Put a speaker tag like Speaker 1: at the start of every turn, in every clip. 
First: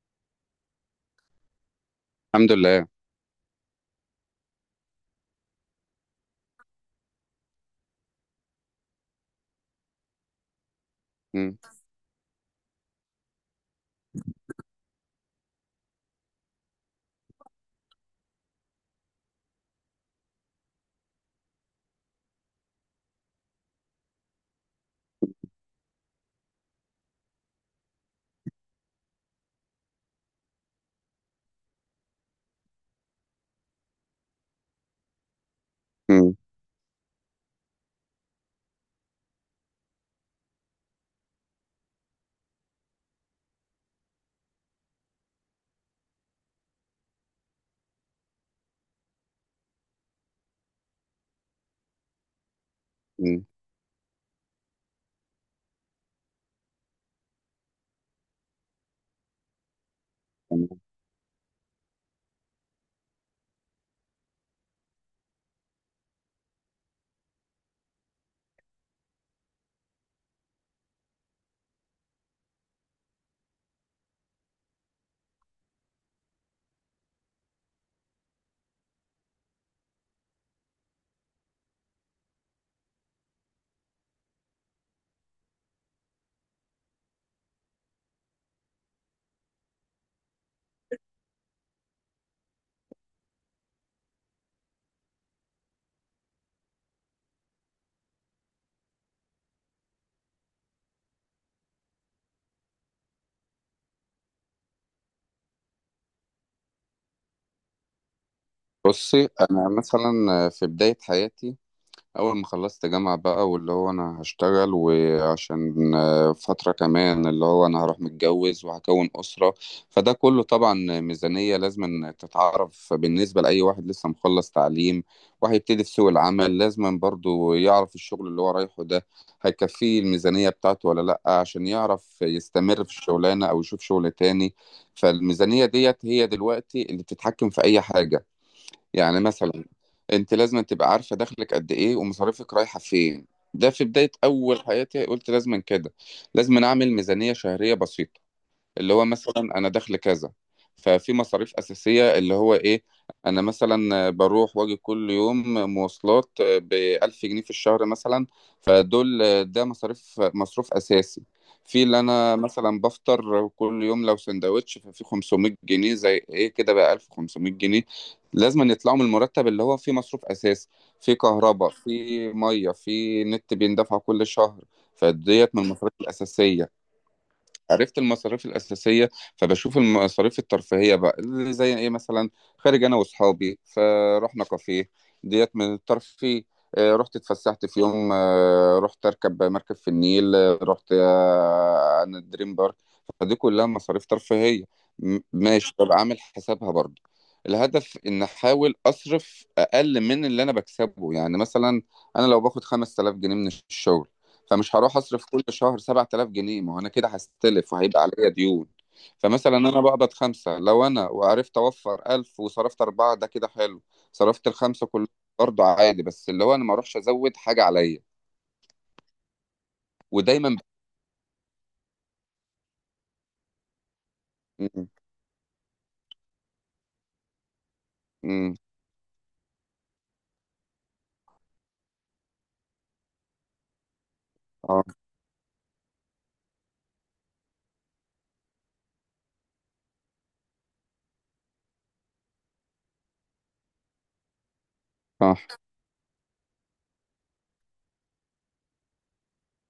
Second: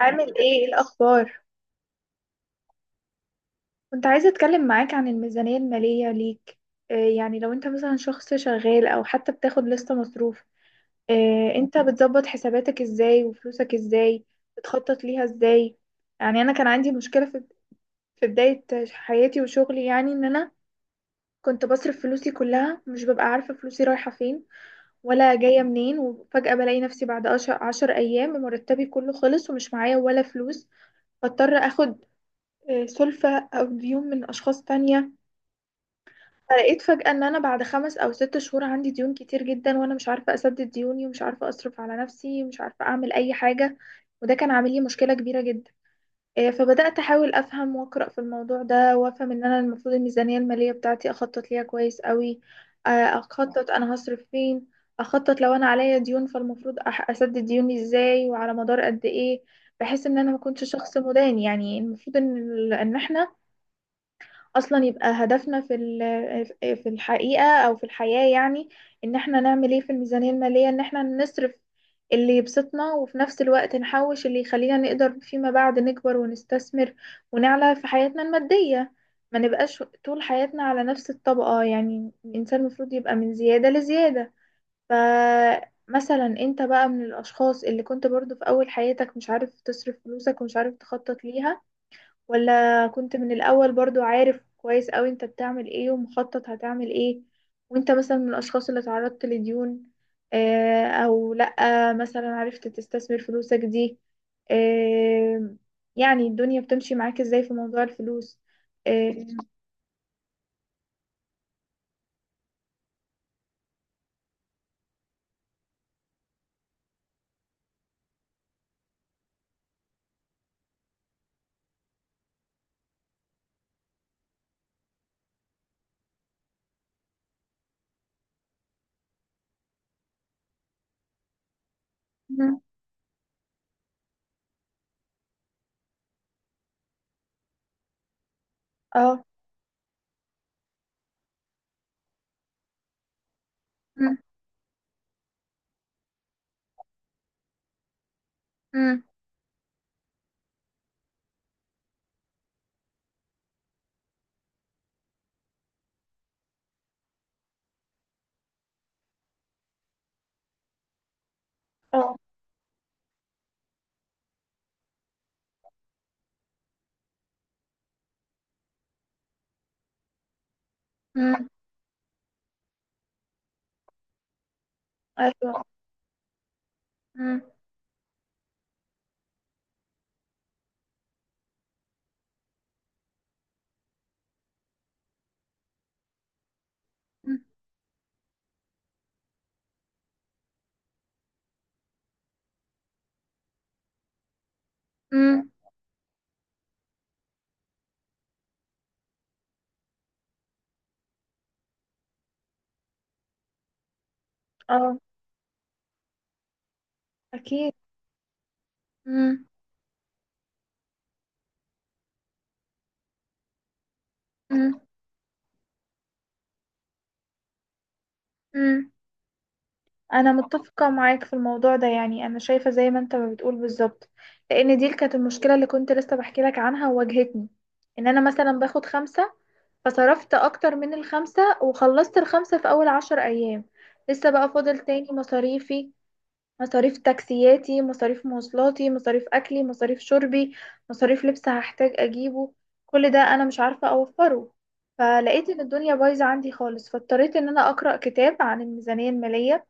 Speaker 1: عامل ايه الاخبار؟
Speaker 2: الحمد لله.
Speaker 1: كنت عايزه اتكلم معاك عن الميزانيه الماليه ليك. يعني لو انت مثلا شخص شغال او حتى بتاخد لستة مصروف،
Speaker 2: مم.
Speaker 1: انت بتظبط حساباتك ازاي وفلوسك ازاي؟ بتخطط ليها ازاي؟ يعني انا كان عندي مشكله في بدايه حياتي وشغلي، يعني ان انا كنت بصرف فلوسي كلها، مش ببقى عارفه فلوسي رايحه فين ولا جايه منين، وفجاه بلاقي نفسي بعد عشر ايام مرتبي كله خلص ومش معايا ولا فلوس. بضطر اخد سلفة أو ديون من أشخاص تانية.
Speaker 2: مم.
Speaker 1: فلقيت فجأة إن أنا بعد 5 أو 6 شهور عندي ديون كتير جدا، وأنا مش عارفة أسدد ديوني، ومش عارفة أصرف على نفسي، ومش عارفة أعمل أي حاجة. وده كان عامل لي مشكلة كبيرة جدا. فبدأت أحاول أفهم وأقرأ في الموضوع ده، وأفهم إن أنا المفروض الميزانية المالية بتاعتي أخطط ليها كويس قوي. آه،
Speaker 2: مم.
Speaker 1: أخطط أنا هصرف فين. أخطط لو أنا عليا ديون، فالمفروض أسدد ديوني إزاي وعلى مدار قد إيه، بحيث إن أنا ما كنتش
Speaker 2: تمام.
Speaker 1: شخص مدان. يعني المفروض إن إحنا اصلا يبقى هدفنا في ال- آه، في الحقيقة او في الحياة، يعني ان احنا نعمل ايه في الميزانية المالية، ان احنا نصرف اللي يبسطنا، وفي نفس الوقت نحوش اللي يخلينا نقدر فيما بعد نكبر ونستثمر ونعلى في حياتنا المادية. ما نبقاش طول حياتنا على نفس الطبقة، يعني الانسان المفروض يبقى من زيادة لزيادة. فمثلا انت بقى، من الاشخاص اللي كنت برضو في اول حياتك مش عارف تصرف فلوسك ومش عارف تخطط ليها، ولا كنت من الأول برضو عارف كويس أوي انت بتعمل ايه ومخطط هتعمل ايه؟ وانت مثلا من الأشخاص اللي تعرضت لديون أو لأ؟ مثلا عرفت تستثمر فلوسك دي؟ آه، يعني الدنيا بتمشي معاك ازاي في موضوع الفلوس؟ اه.
Speaker 2: بصي، انا مثلا في بدايه حياتي، اول ما خلصت جامعة بقى واللي هو انا هشتغل، وعشان فترة كمان اللي هو انا هروح متجوز وهكون أسرة. فده كله طبعا ميزانية لازم تتعرف بالنسبة لأي واحد لسه مخلص تعليم وهيبتدي في سوق العمل، لازم برضو يعرف الشغل اللي هو رايحه ده هيكفيه الميزانية بتاعته ولا لأ، عشان يعرف
Speaker 1: مم.
Speaker 2: يستمر في الشغلانة أو يشوف شغل تاني. فالميزانية ديت هي دلوقتي اللي بتتحكم في أي حاجة. يعني
Speaker 1: اه.
Speaker 2: مثلا انت لازم تبقى عارفه دخلك قد ايه ومصاريفك رايحه فين. ده في بدايه
Speaker 1: مم.
Speaker 2: اول حياتي قلت لازم كده، لازم اعمل ميزانيه شهريه بسيطه اللي
Speaker 1: مم.
Speaker 2: هو مثلا انا دخل كذا، ففي مصاريف اساسيه اللي هو ايه. انا مثلا بروح واجي كل يوم مواصلات ب 1000 جنيه في الشهر مثلا، فدول ده مصاريف، مصروف اساسي. في اللي
Speaker 1: آه.
Speaker 2: انا مثلا بفطر كل يوم لو سندوتش ففي 500 جنيه، زي ايه كده بقى 1500 جنيه لازم يطلعوا من المرتب اللي هو فيه مصروف اساسي. في
Speaker 1: مم.
Speaker 2: كهرباء، في ميه، في نت بيندفع كل شهر. فديت
Speaker 1: ايوه.
Speaker 2: من المصاريف الاساسيه.
Speaker 1: مم.
Speaker 2: عرفت المصاريف الأساسية، فبشوف المصاريف الترفيهية بقى اللي زي إيه مثلا. خارج أنا وأصحابي، فرحنا كافيه، ديت من الترفيه. رحت
Speaker 1: مم.
Speaker 2: اتفسحت في يوم، رحت أركب مركب في النيل، رحت أنا دريم بارك. فدي كلها مصاريف ترفيهية.
Speaker 1: مم.
Speaker 2: ماشي، طب عامل حسابها برضه. الهدف إن أحاول أصرف أقل من اللي أنا بكسبه. يعني مثلا أنا لو باخد 5000 جنيه من الشغل، فمش هروح
Speaker 1: اه.
Speaker 2: اصرف كل شهر 7000 جنيه، ما هو انا كده
Speaker 1: اكيد.
Speaker 2: هستلف وهيبقى عليا ديون.
Speaker 1: مم.
Speaker 2: فمثلا انا بقبض خمسة، لو انا وعرفت اوفر 1000 وصرفت اربعة ده كده حلو. صرفت
Speaker 1: مم.
Speaker 2: الخمسة كلهم برضه عادي، بس اللي هو انا ما اروحش ازود حاجة عليا.
Speaker 1: مم. انا
Speaker 2: ودايما
Speaker 1: متفقه معاك في الموضوع ده، يعني انا شايفه زي ما انت ما بتقول بالظبط، لان دي
Speaker 2: م-
Speaker 1: كانت المشكله اللي كنت لسه بحكي لك عنها وواجهتني. ان انا مثلا
Speaker 2: م-
Speaker 1: باخد خمسة، فصرفت اكتر من الخمسة، وخلصت الخمسة في اول 10 ايام. لسه بقى فاضل
Speaker 2: اه،
Speaker 1: تاني مصاريفي: مصاريف تاكسياتي، مصاريف مواصلاتي، مصاريف اكلي، مصاريف شربي، مصاريف لبس هحتاج اجيبه. كل ده انا مش عارفه اوفره.
Speaker 2: صح.
Speaker 1: فلقيت ان الدنيا بايظه عندي خالص، فاضطريت ان انا اقرا كتاب عن الميزانيه الماليه.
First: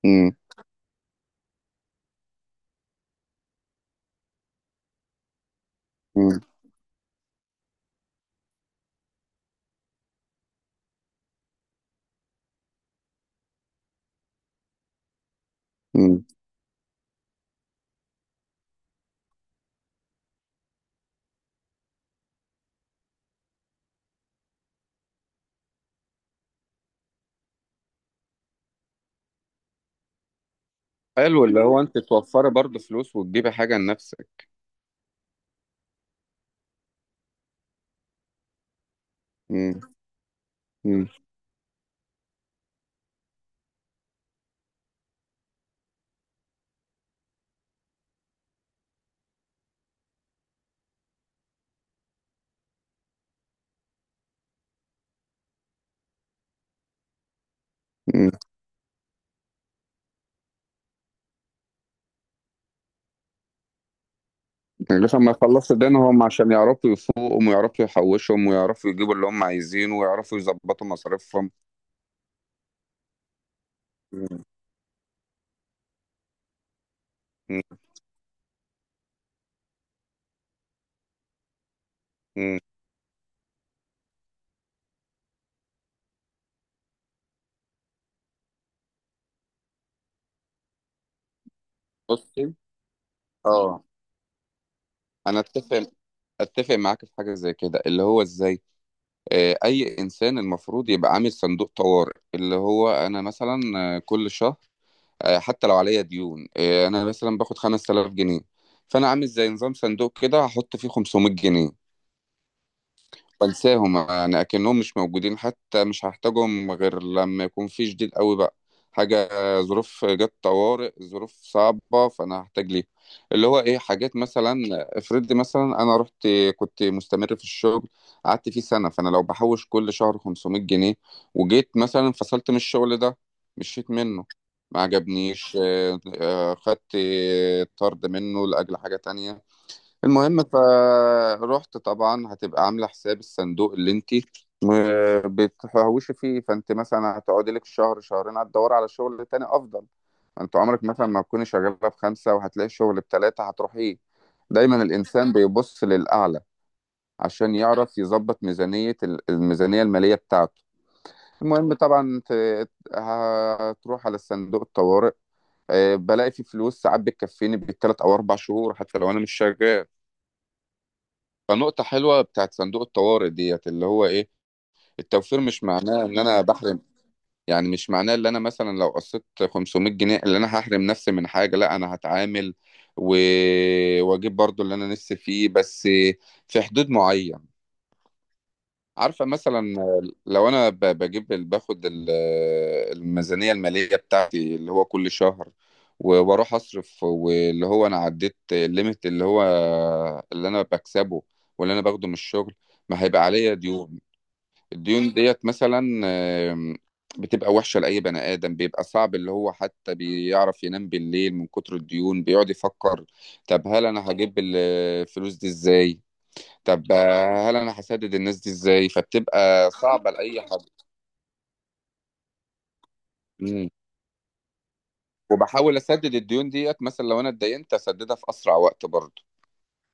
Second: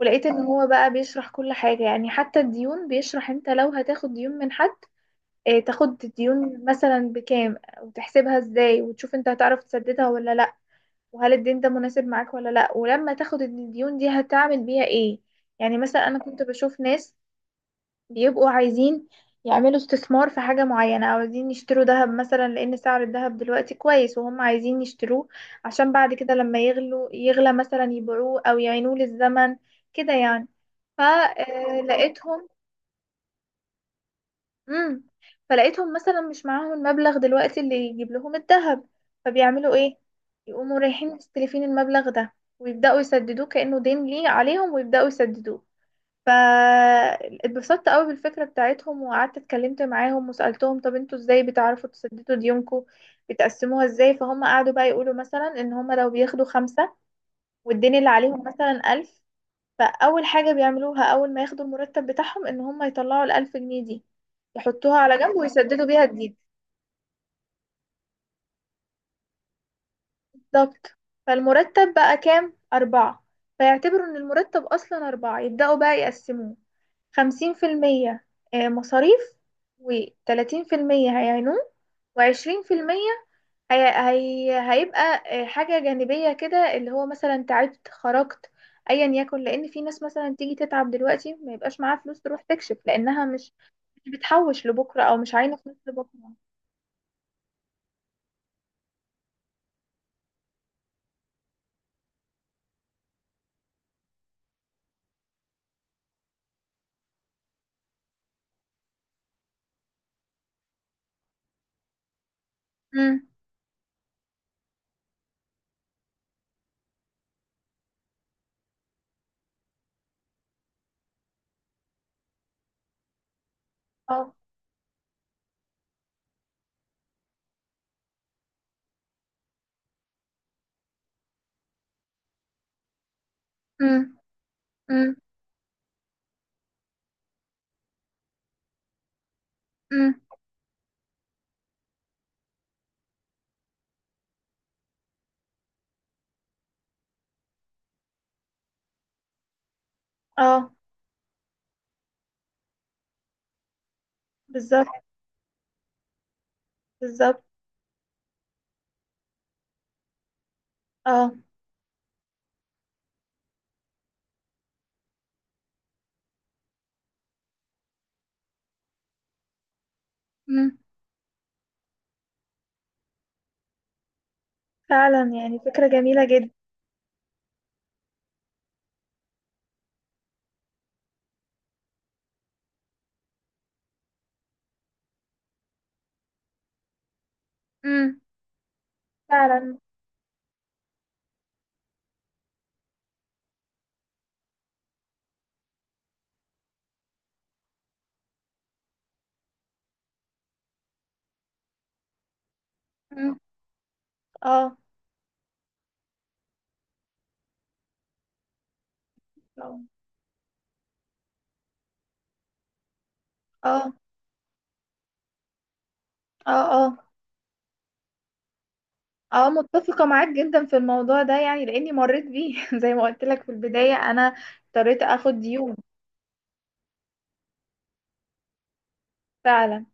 Speaker 1: ولقيت
Speaker 2: م-
Speaker 1: ان هو بقى بيشرح كل حاجة، يعني حتى الديون بيشرح انت لو هتاخد ديون من حد. اه، تاخد
Speaker 2: م-
Speaker 1: الديون مثلا بكام، وتحسبها ازاي، وتشوف انت هتعرف تسددها ولا لا، وهل الدين ده مناسب معاك ولا لا، ولما تاخد الديون دي هتعمل بيها ايه. يعني مثلا انا
Speaker 2: م.
Speaker 1: كنت بشوف ناس بيبقوا عايزين يعملوا استثمار في حاجة معينة، أو عايزين يشتروا ذهب مثلا لأن سعر الذهب دلوقتي كويس، وهم عايزين يشتروه عشان بعد كده لما يغلو يغلى مثلا يبيعوه أو يعينوه للزمن، كده يعني.
Speaker 2: حلو، اللي هو انت
Speaker 1: فلقيتهم
Speaker 2: توفري برضه فلوس وتجيبي حاجة لنفسك.
Speaker 1: امم فلقيتهم مثلا مش معاهم المبلغ دلوقتي اللي يجيب لهم الذهب، فبيعملوا
Speaker 2: م-
Speaker 1: ايه؟ يقوموا
Speaker 2: م-
Speaker 1: رايحين مستلفين المبلغ ده، ويبداوا يسددوه كانه دين ليه عليهم، ويبداوا يسددوه. فاتبسطت قوي بالفكره بتاعتهم، وقعدت اتكلمت معاهم وسالتهم: طب انتوا ازاي بتعرفوا تسددوا ديونكم؟ بتقسموها ازاي؟ فهم قعدوا بقى يقولوا مثلا، ان هم لو بياخدوا خمسة والدين اللي
Speaker 2: م.
Speaker 1: عليهم مثلا ألف، فأول حاجة بيعملوها أول ما ياخدوا المرتب بتاعهم إن هم يطلعوا الألف جنيه دي، يحطوها على
Speaker 2: لسه ما
Speaker 1: جنب
Speaker 2: يخلصوا
Speaker 1: ويسددوا بيها
Speaker 2: دينهم
Speaker 1: جديد.
Speaker 2: عشان يعرفوا يفوقهم ويعرفوا يحوشهم ويعرفوا يجيبوا اللي هم عايزينه ويعرفوا يظبطوا
Speaker 1: بالظبط.
Speaker 2: مصاريفهم.
Speaker 1: فالمرتب بقى كام؟ أربعة. فيعتبروا إن
Speaker 2: مم.
Speaker 1: المرتب أصلا أربعة، يبدأوا بقى يقسموه: 50% مصاريف، وتلاتين في المية هيعينوه،
Speaker 2: مم.
Speaker 1: و20% هي هيبقى حاجة جانبية كده، اللي هو مثلا تعبت خرجت ايا يكن، لان في ناس مثلا تيجي تتعب دلوقتي ما يبقاش معاها فلوس تروح
Speaker 2: بصي،
Speaker 1: تكشف لانها مش،
Speaker 2: اه.
Speaker 1: مش بتحوش لبكرة او مش
Speaker 2: انا
Speaker 1: عاينة فلوس
Speaker 2: اتفق
Speaker 1: لبكرة.
Speaker 2: اتفق معاك في حاجه زي كده. اللي هو ازاي اي انسان المفروض يبقى عامل صندوق طوارئ، اللي هو انا مثلا كل شهر، حتى لو عليا ديون، انا مثلا باخد 5000 جنيه. فانا عامل زي نظام صندوق كده هحط فيه 500 جنيه،
Speaker 1: امم.
Speaker 2: بنساهم يعني اكنهم مش موجودين. حتى مش هحتاجهم غير لما يكون في شديد قوي بقى، حاجه، ظروف جت طوارئ، ظروف صعبه، فانا هحتاج ليه. اللي هو ايه حاجات
Speaker 1: اه.
Speaker 2: مثلا؟ افرض مثلا انا رحت، كنت مستمر في الشغل قعدت فيه سنة، فانا لو بحوش كل شهر 500 جنيه، وجيت مثلا انفصلت من الشغل ده، مشيت
Speaker 1: امم.
Speaker 2: منه ما
Speaker 1: امم.
Speaker 2: عجبنيش، خدت طرد منه لاجل حاجه تانية.
Speaker 1: امم.
Speaker 2: المهم فروحت طبعا هتبقى عامله حساب الصندوق اللي انت بتحوشي فيه، فانت مثلا هتقعدي لك شهر شهرين هتدوري على شغل تاني افضل. انت
Speaker 1: اه.
Speaker 2: عمرك مثلا ما تكوني شغاله بخمسه وهتلاقي شغل بتلاته هتروحيه. دايما
Speaker 1: بالظبط.
Speaker 2: الانسان بيبص للاعلى
Speaker 1: بالظبط.
Speaker 2: عشان يعرف يظبط ميزانيه، الماليه بتاعته.
Speaker 1: اه.
Speaker 2: المهم طبعا هتروح على صندوق الطوارئ، بلاقي فيه فلوس ساعات بتكفيني بالتلات او 4 شهور حتى لو انا مش شغال.
Speaker 1: امم.
Speaker 2: فنقطة حلوة بتاعت صندوق الطوارئ ديت اللي هو ايه.
Speaker 1: فعلا،
Speaker 2: التوفير
Speaker 1: يعني
Speaker 2: مش
Speaker 1: فكرة
Speaker 2: معناه ان
Speaker 1: جميلة
Speaker 2: انا
Speaker 1: جدا.
Speaker 2: بحرم، يعني مش معناه ان انا مثلا لو قصيت 500 جنيه اللي انا هحرم نفسي من حاجة، لا انا هتعامل و... واجيب برضو اللي انا نفسي فيه، بس في حدود معين.
Speaker 1: امم.
Speaker 2: عارفة مثلا
Speaker 1: فعلا.
Speaker 2: لو أنا الميزانية المالية بتاعتي اللي هو كل شهر، وأروح أصرف واللي هو أنا عديت الليميت اللي هو اللي أنا بكسبه واللي أنا باخده من الشغل، ما هيبقى
Speaker 1: امم.
Speaker 2: عليا ديون.
Speaker 1: اه.
Speaker 2: الديون ديت مثلا آم، بتبقى وحشة لأي بني آدم، بيبقى صعب اللي هو
Speaker 1: اه.
Speaker 2: حتى بيعرف ينام بالليل من كتر الديون بيقعد يفكر، طب هل
Speaker 1: اه.
Speaker 2: أنا هجيب الفلوس دي إزاي؟ طب
Speaker 1: اه.
Speaker 2: هل انا هسدد الناس دي ازاي؟
Speaker 1: اه.
Speaker 2: فبتبقى
Speaker 1: متفقة
Speaker 2: صعبه
Speaker 1: معاك
Speaker 2: لاي حد.
Speaker 1: جدا في الموضوع ده، يعني لاني مريت بيه زي ما قلت لك في
Speaker 2: مم.
Speaker 1: البداية، انا اضطريت اخد ديون.
Speaker 2: وبحاول اسدد الديون ديت مثلا لو انا اتدينت اسددها في اسرع وقت برضه.
Speaker 1: فعلا،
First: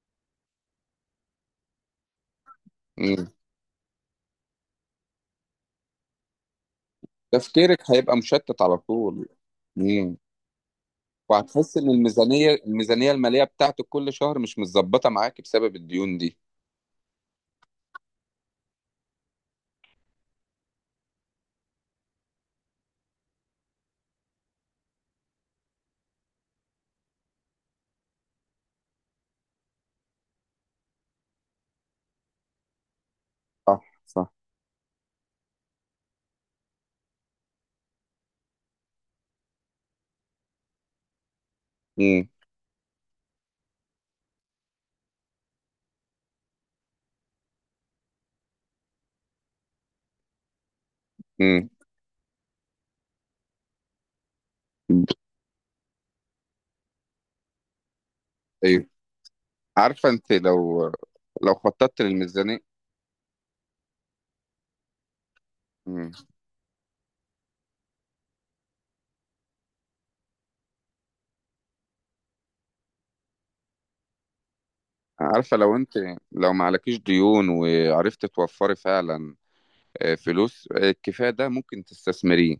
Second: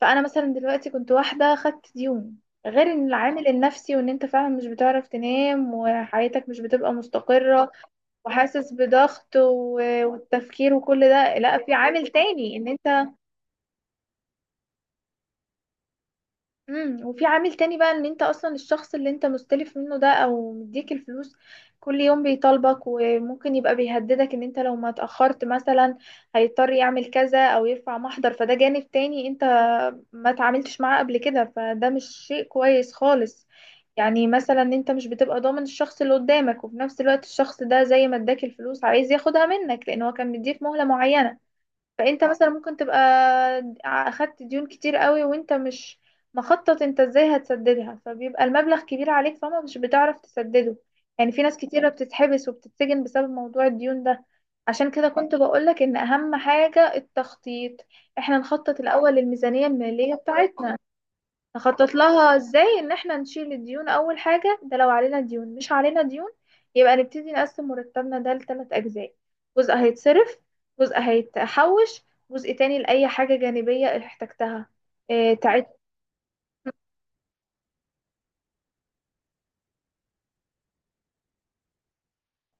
Speaker 1: فانا مثلا دلوقتي كنت واحدة خدت ديون، غير ان
Speaker 2: مم.
Speaker 1: العامل النفسي، وان انت فعلا مش بتعرف تنام وحياتك مش بتبقى مستقرة،
Speaker 2: تفكيرك هيبقى مشتت
Speaker 1: وحاسس
Speaker 2: على طول.
Speaker 1: بضغط
Speaker 2: مم.
Speaker 1: والتفكير وكل ده، لا، في
Speaker 2: وهتحس ان
Speaker 1: عامل تاني ان انت.
Speaker 2: الميزانيه الماليه بتاعتك كل شهر مش متظبطه معاك بسبب الديون دي.
Speaker 1: امم. وفي عامل تاني بقى ان انت اصلا الشخص اللي انت مستلف منه ده او مديك الفلوس، كل يوم بيطالبك وممكن يبقى بيهددك ان انت لو ما اتأخرت مثلا هيضطر يعمل كذا او يرفع محضر، فده جانب تاني انت ما تعاملتش معاه قبل كده، فده مش شيء كويس خالص.
Speaker 2: صح
Speaker 1: يعني
Speaker 2: صح.
Speaker 1: مثلا انت مش بتبقى ضامن الشخص اللي قدامك، وفي نفس الوقت الشخص ده زي ما اداك الفلوس عايز ياخدها منك، لان هو كان مديك مهلة معينة. فانت
Speaker 2: مم.
Speaker 1: مثلا ممكن تبقى اخدت ديون كتير قوي وانت مش مخطط انت ازاي هتسددها، فبيبقى المبلغ كبير عليك فما مش بتعرف تسدده. يعني في ناس
Speaker 2: مم.
Speaker 1: كتيرة بتتحبس وبتتسجن بسبب موضوع الديون ده. عشان كده كنت بقولك ان اهم حاجة التخطيط. احنا نخطط
Speaker 2: ايوه،
Speaker 1: الاول للميزانية
Speaker 2: عارفه
Speaker 1: المالية
Speaker 2: انت
Speaker 1: بتاعتنا.
Speaker 2: لو
Speaker 1: نخطط
Speaker 2: خططت
Speaker 1: لها
Speaker 2: للميزانيه.
Speaker 1: ازاي؟ ان احنا نشيل الديون اول حاجة، ده لو علينا ديون. مش علينا
Speaker 2: مم.
Speaker 1: ديون يبقى نبتدي نقسم مرتبنا ده لثلاث اجزاء: جزء هيتصرف، جزء هيتحوش، جزء تاني لأي حاجة جانبية احتجتها. اه
Speaker 2: عارفه
Speaker 1: تعبت.
Speaker 2: لو ما عليكيش ديون وعرفت توفري فعلا فلوس الكفاية ده ممكن تستثمريه.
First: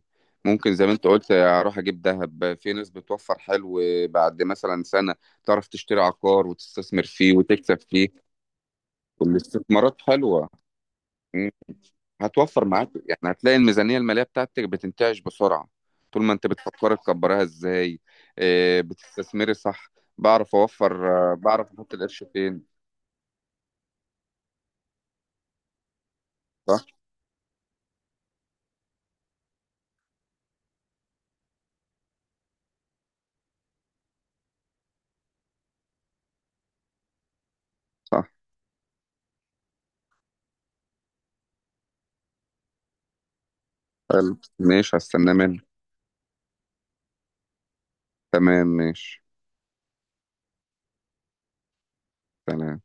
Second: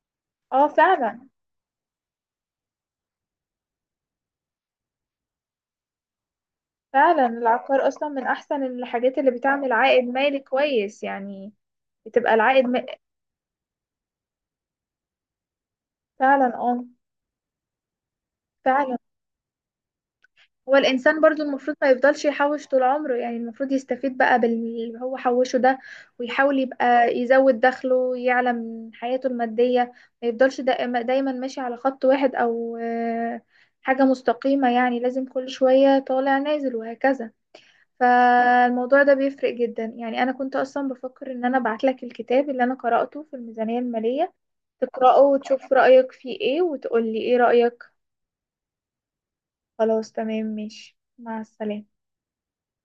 Speaker 1: اه.
Speaker 2: ممكن زي ما انت
Speaker 1: فعلا.
Speaker 2: قلت اروح اجيب ذهب. في ناس بتوفر حلو. بعد مثلا سنة تعرف تشتري عقار وتستثمر
Speaker 1: فعلا
Speaker 2: فيه وتكسب
Speaker 1: العقار اصلا
Speaker 2: فيه.
Speaker 1: من احسن الحاجات اللي بتعمل
Speaker 2: والاستثمارات
Speaker 1: عائد مالي
Speaker 2: حلوة.
Speaker 1: كويس
Speaker 2: مم.
Speaker 1: يعني، بتبقى
Speaker 2: هتوفر
Speaker 1: العائد
Speaker 2: معاك، يعني هتلاقي الميزانية المالية بتاعتك بتنتعش بسرعة طول ما
Speaker 1: فعلا.
Speaker 2: انت
Speaker 1: اه.
Speaker 2: بتفكر تكبرها ازاي.
Speaker 1: فعلا.
Speaker 2: بتستثمري صح. بعرف
Speaker 1: هو
Speaker 2: اوفر
Speaker 1: الإنسان برضو
Speaker 2: بعرف
Speaker 1: المفروض ما
Speaker 2: احط القرش
Speaker 1: يفضلش
Speaker 2: فين.
Speaker 1: يحوش طول عمره، يعني المفروض يستفيد بقى باللي هو حوشه ده، ويحاول
Speaker 2: صح
Speaker 1: يبقى يزود دخله يعلى من حياته المادية. ما يفضلش دايما ماشي على خط واحد أو حاجة مستقيمة، يعني لازم كل شوية طالع نازل وهكذا.
Speaker 2: صح.
Speaker 1: فالموضوع ده بيفرق جدا، يعني أنا كنت أصلا بفكر إن أنا أبعتلك الكتاب اللي أنا قرأته في الميزانية المالية،
Speaker 2: حلو ماشي،
Speaker 1: تقرأه
Speaker 2: هستنى منك.
Speaker 1: وتشوف رأيك فيه إيه وتقولي إيه رأيك.
Speaker 2: تمام ماشي.
Speaker 1: خلاص، تمام، ماشي، مع السلامة.
Speaker 2: سلام.